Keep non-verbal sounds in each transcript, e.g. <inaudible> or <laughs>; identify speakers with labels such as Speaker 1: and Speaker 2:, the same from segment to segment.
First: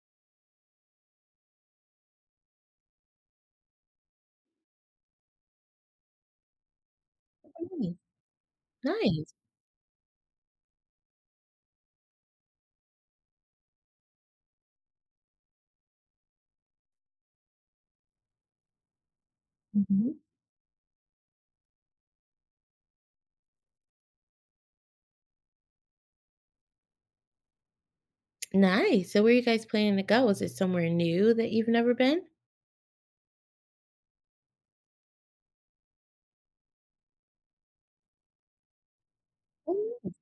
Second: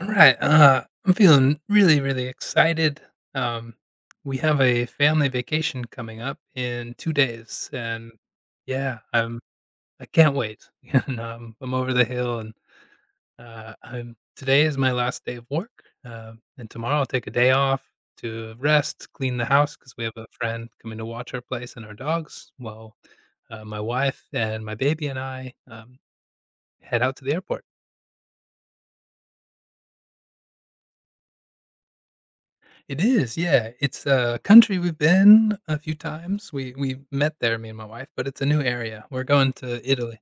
Speaker 1: All right. I'm feeling really, really excited. Um, we have a family vacation coming up in 2 days,
Speaker 2: Nice,
Speaker 1: and yeah,
Speaker 2: nice.
Speaker 1: I can't wait. <laughs> and I'm over the hill, and I'm today is my last day of work, and tomorrow I'll take a day off to rest, clean the house because we have
Speaker 2: Mhm.
Speaker 1: a friend coming to watch our place and our dogs. My wife and my baby and I head out to the airport.
Speaker 2: Nice. So where are you guys planning to go? Is it somewhere new that you've never been?
Speaker 1: It is, yeah. It's a country we've been a few times. We met there, me and my wife, but it's a new area. We're going to
Speaker 2: Oh,
Speaker 1: Italy.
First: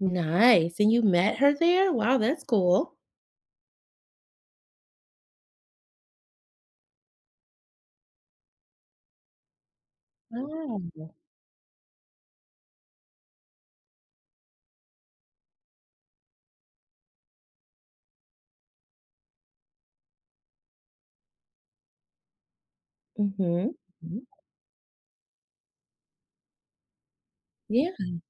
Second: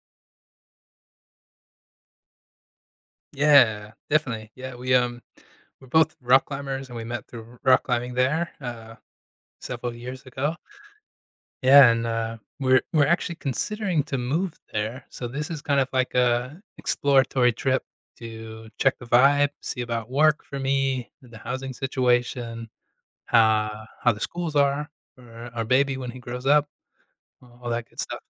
Speaker 2: nice. And you met her there? Wow, that's cool.
Speaker 1: Yeah, definitely. Yeah, we're both rock climbers and we met through rock climbing there several years ago.
Speaker 2: Wow.
Speaker 1: Yeah, and we're actually considering to move there. So this is kind of like a exploratory trip to check the vibe, see about work for me, the housing situation,
Speaker 2: Mhm.
Speaker 1: how the
Speaker 2: Mhm.
Speaker 1: schools are for our baby when he grows up. Well, all that
Speaker 2: Yeah.
Speaker 1: good stuff.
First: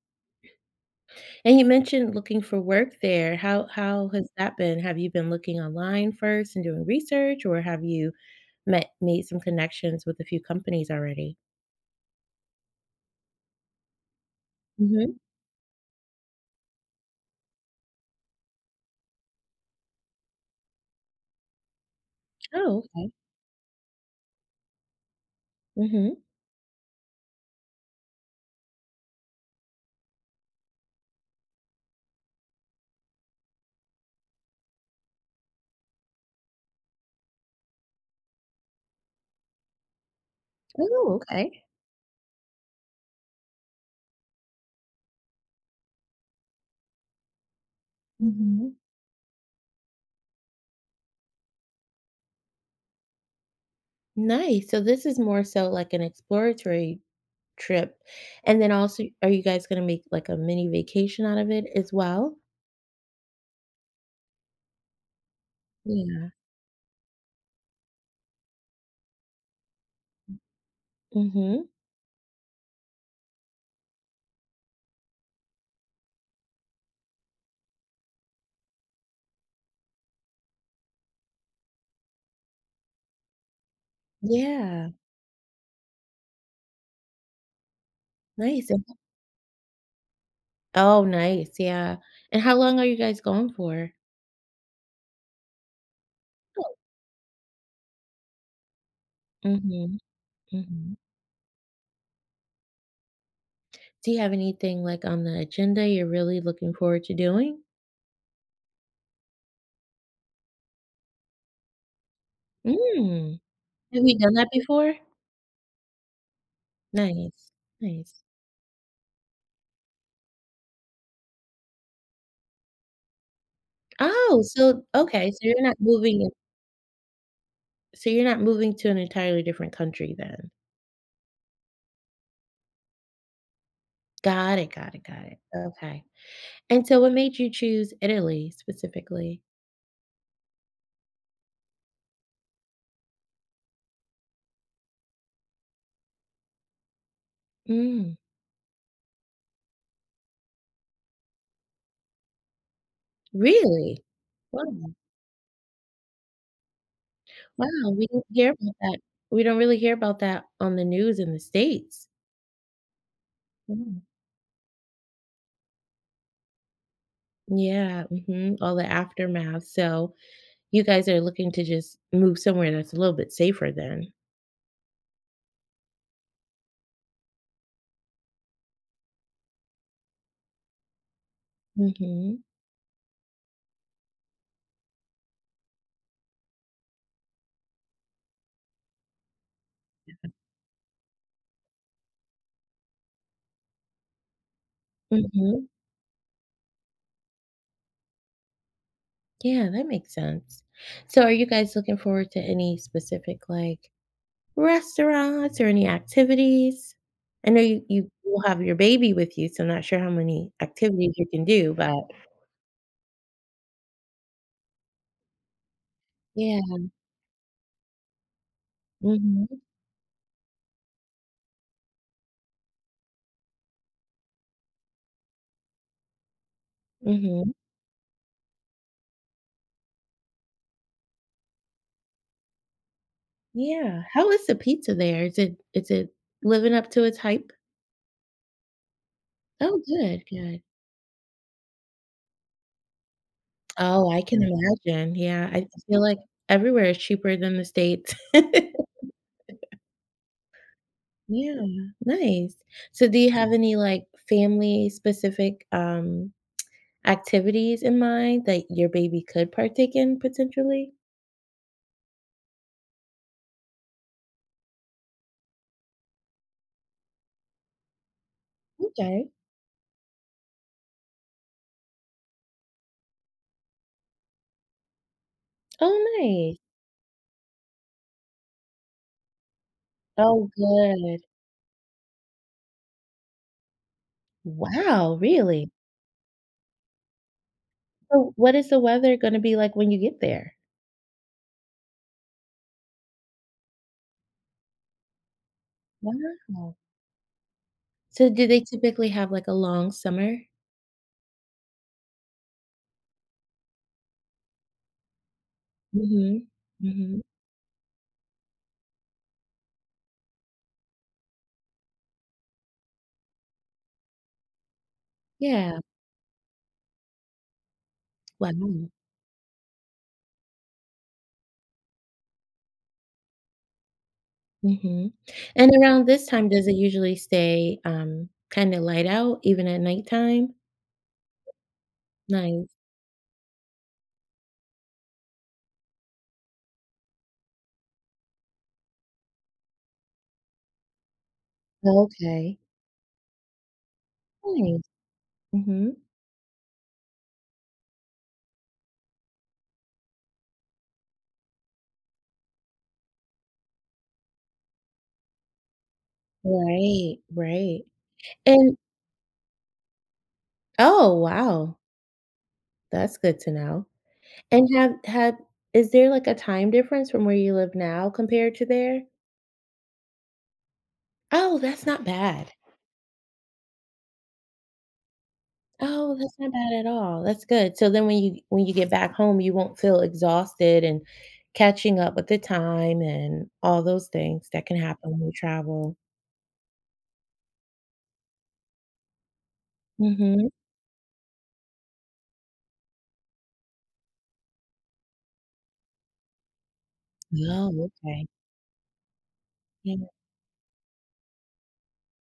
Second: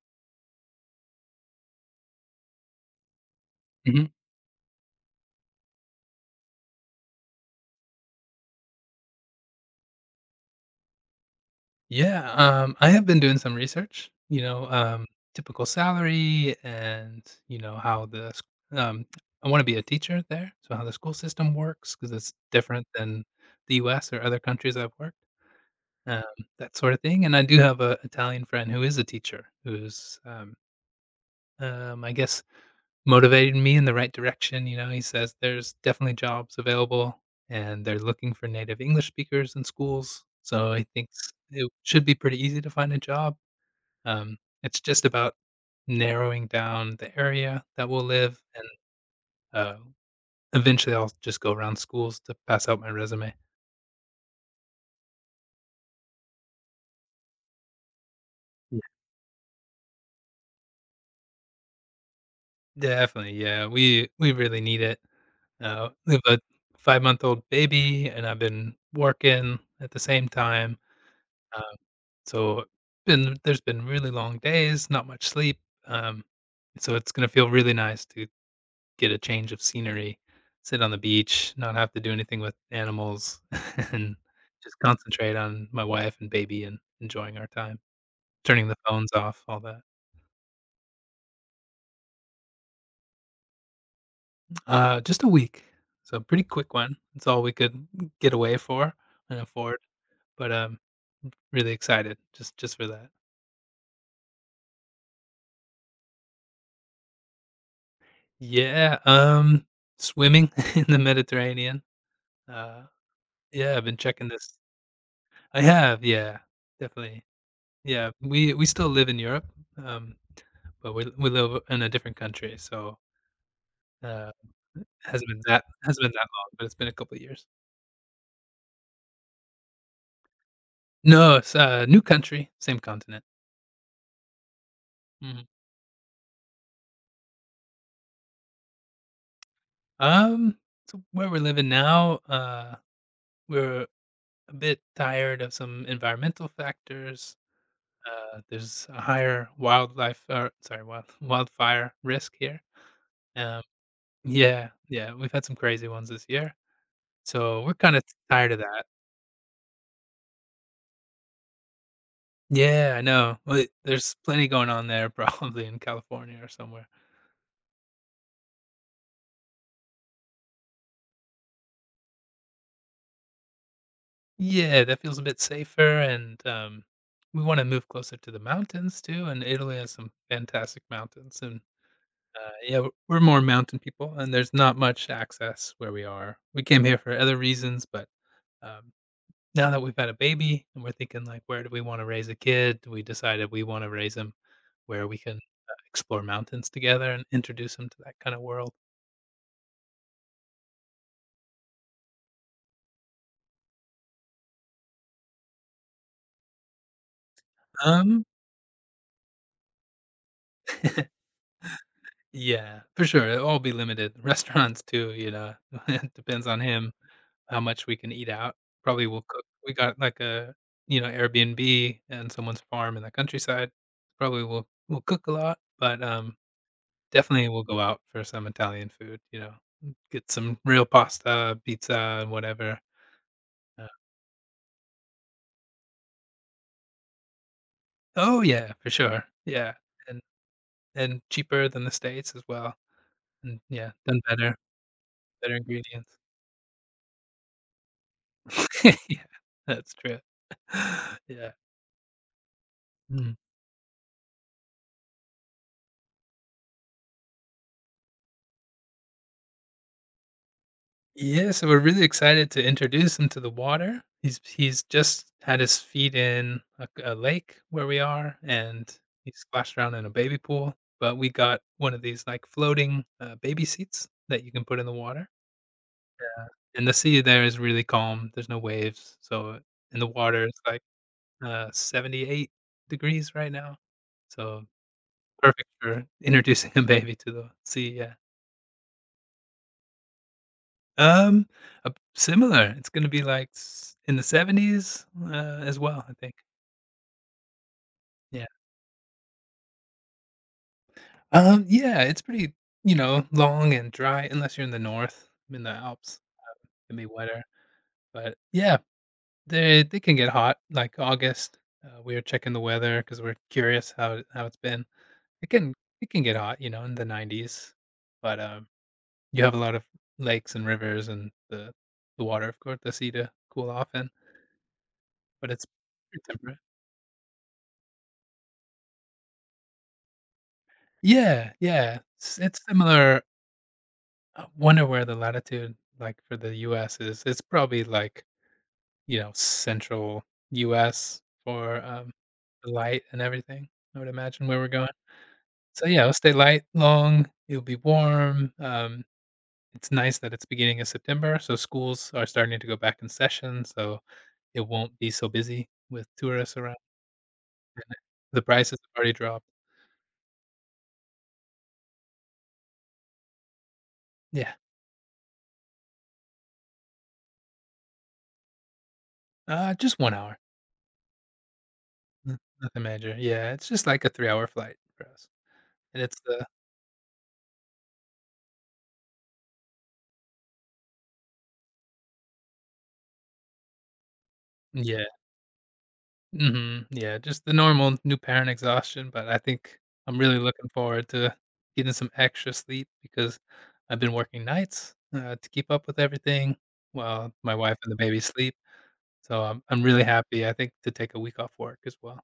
Speaker 2: And you mentioned looking for work there. How
Speaker 1: Mhm.
Speaker 2: how has that been? Have you been looking online first and doing research, or have you? Met made some connections with a few companies already?
Speaker 1: Yeah, I have been doing some research,
Speaker 2: Mhm.
Speaker 1: typical salary and, you know, how the s um, I wanna be a teacher there, so how the school system works because it's
Speaker 2: Oh,
Speaker 1: different
Speaker 2: okay.
Speaker 1: than the US or other countries I've worked,
Speaker 2: Mhm.
Speaker 1: um, that sorta thing, and I do have a Italian friend who is a teacher who's, I guess motivated me in the right direction. You know, he says there's definitely jobs available and they're looking for native English speakers in schools, so he
Speaker 2: Oh,
Speaker 1: thinks
Speaker 2: okay.
Speaker 1: it should be pretty easy to find a job. Um, it's just about narrowing down the area that we'll live and,
Speaker 2: Mhm.
Speaker 1: uh, eventually I'll just go around schools to pass out my resume.
Speaker 2: Nice. So this is more so like an exploratory trip. And then
Speaker 1: Yeah.
Speaker 2: also are you guys gonna make, like, a mini vacation out of it as well?
Speaker 1: Definitely, yeah, we really need it. We have
Speaker 2: Yeah.
Speaker 1: a five-month-old baby, and I've been working at the same time. Uh,
Speaker 2: Mhm.
Speaker 1: So, been there's been really long days, not much sleep, um, so it's gonna feel really nice to get a change of scenery, sit on the beach, not have to do anything with animals, <laughs> and just
Speaker 2: Yeah.
Speaker 1: concentrate on my wife and baby and enjoying our time, turning
Speaker 2: Nice,
Speaker 1: the
Speaker 2: and
Speaker 1: phones off, all that.
Speaker 2: oh, nice, yeah. And how long are you guys going for?
Speaker 1: Just a week, so pretty
Speaker 2: Oh.
Speaker 1: quick one. It's all we could get away for and afford,
Speaker 2: Mhm,
Speaker 1: but
Speaker 2: mhm.
Speaker 1: really excited just for that.
Speaker 2: Do you have anything, like, on the agenda you're really looking forward to doing?
Speaker 1: Yeah, swimming <laughs> in the Mediterranean. uh
Speaker 2: Mm.
Speaker 1: Yeah, I've been
Speaker 2: Have you
Speaker 1: checking
Speaker 2: done that
Speaker 1: this
Speaker 2: before?
Speaker 1: I have, yeah, definitely.
Speaker 2: Nice,
Speaker 1: Yeah,
Speaker 2: nice.
Speaker 1: we still live in Europe, um, but we live in a different country, so, uh,
Speaker 2: Oh, so
Speaker 1: it
Speaker 2: okay,
Speaker 1: hasn't been that long, but it's been a couple of years.
Speaker 2: so you're not moving to an entirely different country then.
Speaker 1: No, it's a new country, same continent.
Speaker 2: Got it, got it, got it.
Speaker 1: Mhm.
Speaker 2: Okay. And so what made you choose Italy specifically?
Speaker 1: Um, so where we're living now, we're a bit tired of some environmental factors.
Speaker 2: Mm,
Speaker 1: There's a higher wildlife or sorry, wild <laughs> wildfire risk here. Um,
Speaker 2: really? Wow,
Speaker 1: yeah, we've had some crazy ones this year. So, we're
Speaker 2: wow,
Speaker 1: kinda
Speaker 2: we don't hear
Speaker 1: tired of
Speaker 2: about
Speaker 1: that.
Speaker 2: that. We don't really hear about that on the news in the States.
Speaker 1: Yeah, I know, but
Speaker 2: Mm.
Speaker 1: there's plenty going on there <laughs> probably in California or somewhere.
Speaker 2: Yeah, mhm, all the aftermath, so you guys are looking to just move somewhere that's a little bit safer then.
Speaker 1: Yeah, that feels a bit safer and, we wanna move closer to the mountains too, and Italy has some fantastic mountains and,
Speaker 2: Mhm,
Speaker 1: yeah, we're more mountain people and there's not much access where we are. We came here for other reasons, but, um now that we've had a baby and we're thinking like where do we want to raise a kid, we decided we want to raise him where we can
Speaker 2: mhm.
Speaker 1: explore mountains together and introduce him to that kind of world.
Speaker 2: Yeah, that makes sense. So are you guys looking forward to any specific, like, restaurants or any activities? I know you
Speaker 1: um
Speaker 2: will have your baby with you, so I'm not sure how many activities you can do, but
Speaker 1: yeah, for sure it'll all be limited. <laughs> Restaurants too, you know, <laughs> it depends
Speaker 2: yeah.
Speaker 1: on him how much we can eat out. Probably we'll cook.
Speaker 2: Mhm,
Speaker 1: We got like a, you know, airbnb and someone's farm in the countryside. Probably we'll cook a lot, but definitely
Speaker 2: mhm.
Speaker 1: we'll go out for some Italian food, you know, get some real pasta, pizza, and whatever. Uh
Speaker 2: Yeah. How is the pizza there? Is it living up to its hype?
Speaker 1: Oh, yeah, for sure. Yeah,
Speaker 2: Oh,
Speaker 1: and
Speaker 2: good, good.
Speaker 1: cheaper than the States as well, and yeah,
Speaker 2: Oh,
Speaker 1: done
Speaker 2: I can
Speaker 1: better,
Speaker 2: imagine. Yeah,
Speaker 1: better
Speaker 2: I feel
Speaker 1: ingredients.
Speaker 2: like everywhere is cheaper than the States. <laughs>
Speaker 1: <laughs> Yeah, that's true. <laughs> Yeah.
Speaker 2: Yeah, nice. So do you
Speaker 1: Mm.
Speaker 2: have any, like, family specific, activities in mind that your baby could partake in potentially?
Speaker 1: Yeah, so we're really excited to introduce him to the water. He's just had his feet in a lake where we are, and
Speaker 2: Okay.
Speaker 1: he splashed around in a baby pool. But we got one of these like floating baby seats that you can put in the water,
Speaker 2: Oh, nice.
Speaker 1: and the sea there is really calm. There's no waves, so in the water
Speaker 2: Oh,
Speaker 1: it's like
Speaker 2: good.
Speaker 1: 78 degrees right now, so
Speaker 2: Wow, really?
Speaker 1: perfect for introducing a baby to the sea. Yeah.
Speaker 2: So what is the weather gonna be like when you get there?
Speaker 1: Um, Similar. It's gonna be, like, s in the 70s, as well, I think.
Speaker 2: Wow. So do
Speaker 1: Yeah.
Speaker 2: they typically have, like, a long summer?
Speaker 1: Yeah, it's pretty, you know, long and dry unless you're in the north, I'm in the Alps,
Speaker 2: Mhm.
Speaker 1: it can be
Speaker 2: Mhm.
Speaker 1: wetter, but, yeah, they can get hot, like, August. We were checking the weather because 'cause we're curious how it's been. It can
Speaker 2: Yeah.
Speaker 1: it can get hot, you know, in the 90s, but
Speaker 2: Wow.
Speaker 1: you have a lot of lakes and rivers and the water, of course, the sea to cool off in,
Speaker 2: Mhm.
Speaker 1: but it's
Speaker 2: And around
Speaker 1: pretty
Speaker 2: this time,
Speaker 1: temperate.
Speaker 2: does it usually stay, kinda light out even at nighttime?
Speaker 1: Yeah, yeah. It's
Speaker 2: Nice.
Speaker 1: similar. I wonder where the latitude, like, for the US is. It's probably, like, you know, central US for,
Speaker 2: Okay.
Speaker 1: the light and everything, I would imagine where we're
Speaker 2: Nice.
Speaker 1: going. So,
Speaker 2: Mhm.
Speaker 1: yeah, it'll stay light long, it'll be warm, it's nice that it's beginning of September, so schools are starting to go back in session, so it won't be so busy with tourists around.
Speaker 2: Right, right.
Speaker 1: The
Speaker 2: And
Speaker 1: prices have already dropped.
Speaker 2: oh, wow. That's good to know.
Speaker 1: Yeah.
Speaker 2: And have is there, like, a time difference from where you live now compared to there?
Speaker 1: Just 1 hour.
Speaker 2: Oh, that's not
Speaker 1: N
Speaker 2: bad.
Speaker 1: Nothing major. Yeah, it's just like a 3-hour flight for us. And
Speaker 2: Oh,
Speaker 1: it's
Speaker 2: that's
Speaker 1: the
Speaker 2: not bad at all. That's good. So then when you get back home, you won't feel exhausted and catching up with the time and all those things that can
Speaker 1: Yeah.
Speaker 2: happen when you travel.
Speaker 1: Mhm. Yeah, just the normal new parent exhaustion, but I think I'm really
Speaker 2: Mhm.
Speaker 1: looking forward to getting some extra sleep because I've been working nights, to keep up with everything while my
Speaker 2: Oh,
Speaker 1: wife and the baby
Speaker 2: okay.
Speaker 1: sleep. So I'm really
Speaker 2: Yeah.
Speaker 1: happy, I think, to take a week off work as well.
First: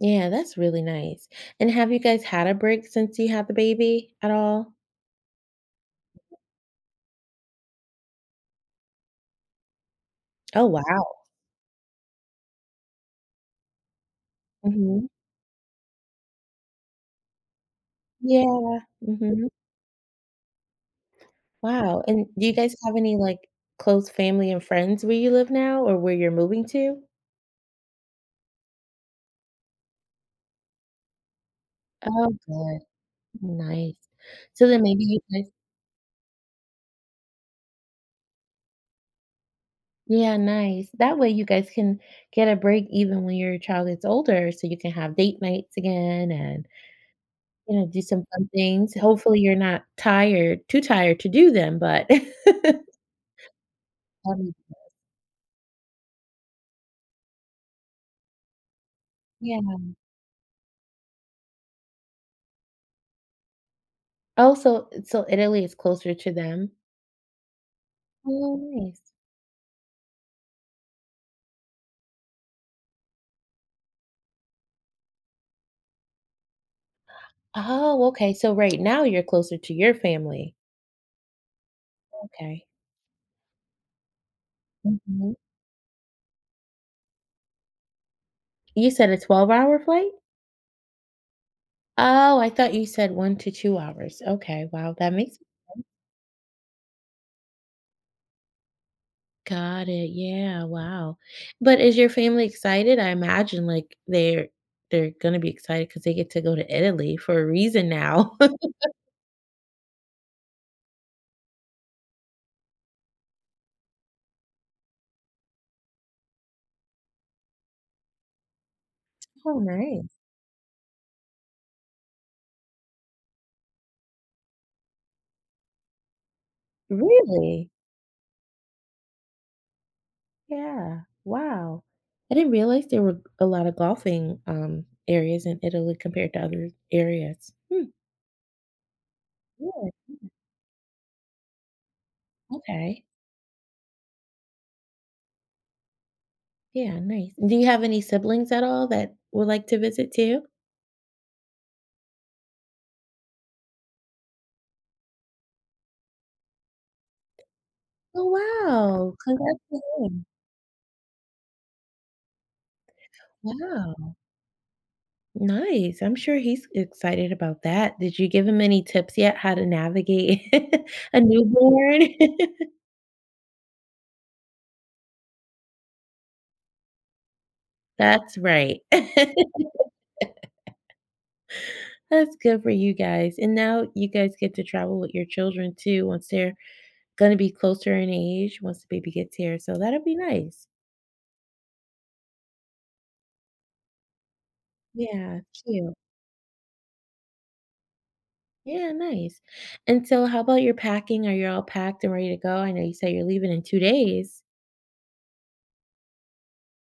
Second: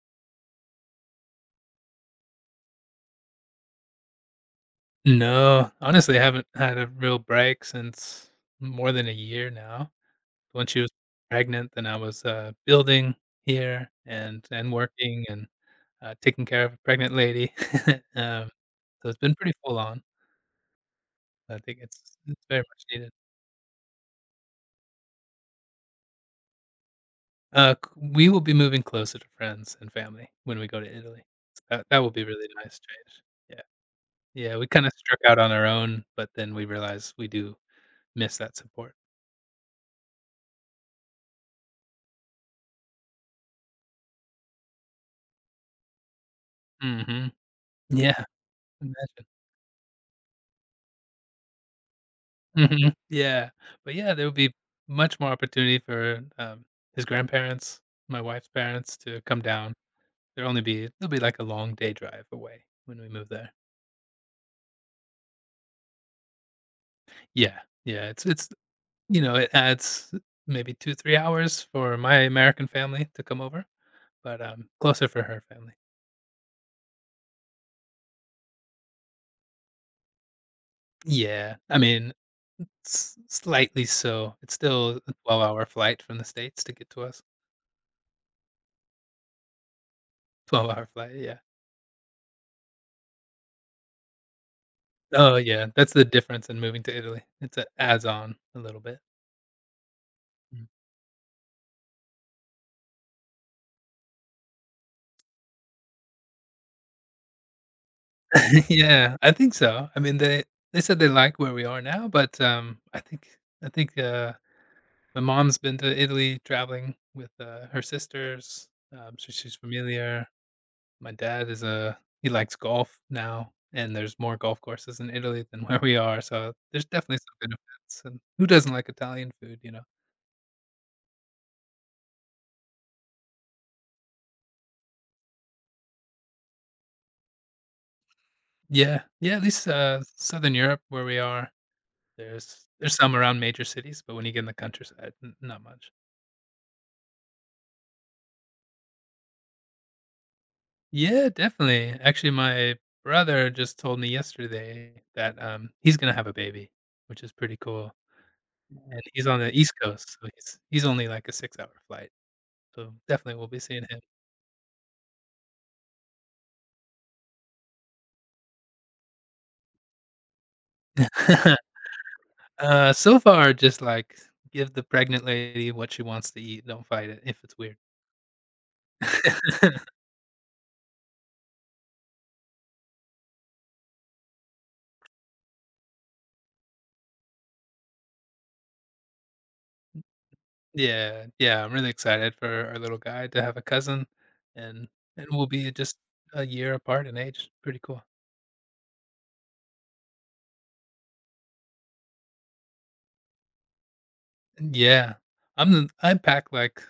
Speaker 2: Yeah, that's really nice. And have you guys had a break since you had the baby at all?
Speaker 1: No, honestly, I haven't had a real break since more than a year now. When
Speaker 2: Oh,
Speaker 1: she was
Speaker 2: wow.
Speaker 1: pregnant, then I was, building here and
Speaker 2: Mhm.
Speaker 1: working and taking care of a pregnant lady. <laughs> Um,
Speaker 2: Yeah.
Speaker 1: so it's been
Speaker 2: Mhm.
Speaker 1: pretty full on. I think
Speaker 2: Wow,
Speaker 1: it's
Speaker 2: and do
Speaker 1: it's
Speaker 2: you
Speaker 1: very
Speaker 2: guys
Speaker 1: much
Speaker 2: have
Speaker 1: needed.
Speaker 2: any, like, close family and friends where you live now or where you're moving to?
Speaker 1: C We will be moving closer to friends and family when we go to Italy. That will be
Speaker 2: Oh,
Speaker 1: really nice
Speaker 2: good.
Speaker 1: change. Yeah.
Speaker 2: Nice.
Speaker 1: Yeah, we
Speaker 2: So then
Speaker 1: kinda
Speaker 2: maybe you
Speaker 1: struck out
Speaker 2: guys
Speaker 1: on our own, but then we realized we do miss that support.
Speaker 2: Yeah, nice. That way you guys can get a break even when your child gets older so you can have date nights again and,
Speaker 1: Mhm.
Speaker 2: you know, do
Speaker 1: Yeah,
Speaker 2: some fun things.
Speaker 1: imagine.
Speaker 2: Hopefully, you're not tired too tired to do them, but <laughs>
Speaker 1: Mhm. Yeah. But, yeah, there would
Speaker 2: Um,
Speaker 1: be much more opportunity for, his grandparents, my wife's parents to come
Speaker 2: yeah.
Speaker 1: down. There'll only be It'll be like a long day drive away when we move there.
Speaker 2: Also, so Italy is closer to them?
Speaker 1: Yeah, yeah, it's
Speaker 2: Oh, nice.
Speaker 1: you know, it adds maybe 2, 3 hours for my American family to come over, but closer for her family.
Speaker 2: Oh, okay, so right now you're closer to your family.
Speaker 1: Yeah, I mean,
Speaker 2: Okay.
Speaker 1: s slightly so. It's still a
Speaker 2: Mhm.
Speaker 1: 12-hour flight from the States to get to us.
Speaker 2: You said a 12-hour flight?
Speaker 1: 12-hour flight, yeah.
Speaker 2: Oh, I thought you said 1 to 2 hours. Okay, wow, that
Speaker 1: Oh,
Speaker 2: makes
Speaker 1: yeah, that's the difference in moving to Italy. It's a adds on a little bit.
Speaker 2: got it, yeah,
Speaker 1: Mm.
Speaker 2: wow. But is your family excited? I imagine, like, they're gonna be excited because they get to go to Italy for a reason now. <laughs>
Speaker 1: <laughs> Yeah, I think so. I mean, they said they like where we are now, but, I think, uh my mom's been to Italy traveling with, her sisters, so she's
Speaker 2: Oh, nice.
Speaker 1: familiar. My dad is a He likes golf now, and there's more golf courses in Italy than <laughs> where we are, so there's definitely some
Speaker 2: Really?
Speaker 1: benefits, and who doesn't like Italian food, you know?
Speaker 2: Yeah, wow. I didn't realize there were a lot of golfing, areas in Italy compared to other areas. Hmm,
Speaker 1: Yeah, yeah, at least,
Speaker 2: good,
Speaker 1: Southern Europe where we are, there's
Speaker 2: okay.
Speaker 1: some around major cities, but when you get in the countryside, n not much.
Speaker 2: Yeah, nice. Do you have any siblings at all that would like to visit too?
Speaker 1: Yeah, definitely. Actually, my brother just told me yesterday that, he's gonna have a baby, which is pretty cool.
Speaker 2: Oh,
Speaker 1: And
Speaker 2: wow.
Speaker 1: he's on the
Speaker 2: Congrats
Speaker 1: East
Speaker 2: to
Speaker 1: Coast,
Speaker 2: him.
Speaker 1: so he's only like a 6-hour flight, so definitely we'll be seeing him.
Speaker 2: Wow. Nice. I'm sure he's excited about that. Did you give him any tips yet how to navigate <laughs> a
Speaker 1: <laughs>
Speaker 2: newborn? <laughs>
Speaker 1: So far, just, like, give the pregnant lady what she wants to eat, don't fight it if it's weird.
Speaker 2: That's right. <laughs>
Speaker 1: <laughs>
Speaker 2: That's good for you guys. And now you guys get to travel with your children too once they're going to be closer in age, once the baby gets here. So that'll be nice.
Speaker 1: Yeah, yeah, I'm really excited for our little guy to have a cousin, and
Speaker 2: Yeah,
Speaker 1: we'll be
Speaker 2: cute.
Speaker 1: just a year apart in age, pretty cool.
Speaker 2: Yeah, nice. And so how about your packing? Are you all packed and ready to go? I know you said you're leaving in 2 days.
Speaker 1: Yeah, I pack, like,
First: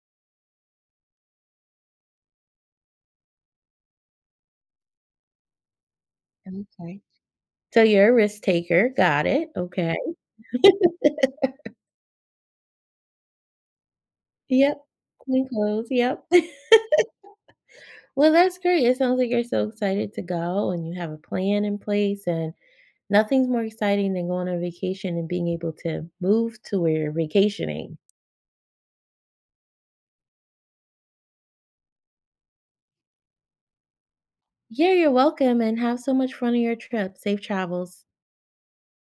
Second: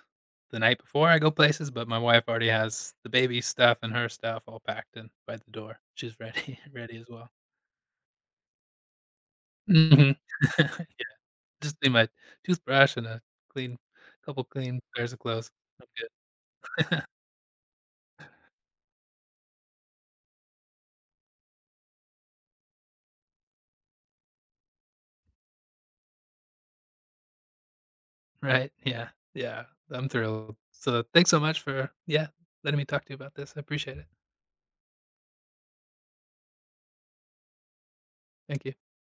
Speaker 1: the night before I go places, but my wife already has the baby stuff and her stuff all packed and by the door. She's ready <laughs> ready
Speaker 2: Okay.
Speaker 1: as well.
Speaker 2: So you're a risk taker, got it, okay.
Speaker 1: Mhm.
Speaker 2: <laughs>
Speaker 1: <laughs> Just need my toothbrush and a clean couple clean
Speaker 2: Yep,
Speaker 1: pairs of
Speaker 2: clean
Speaker 1: clothes.
Speaker 2: clothes,
Speaker 1: I'm good.
Speaker 2: yep. <laughs> Well, that's great, it sounds like you're so excited to go and you have a plan in place, and nothing's more exciting than going on vacation and being able to move to where you're vacationing.
Speaker 1: Right, yeah, yeah, I'm thrilled. So, thanks so much for, yeah, letting me talk to you about this. I appreciate it.
Speaker 2: Yeah, you're welcome, and have so much fun on your trip. Safe travels.
Speaker 1: Thank you.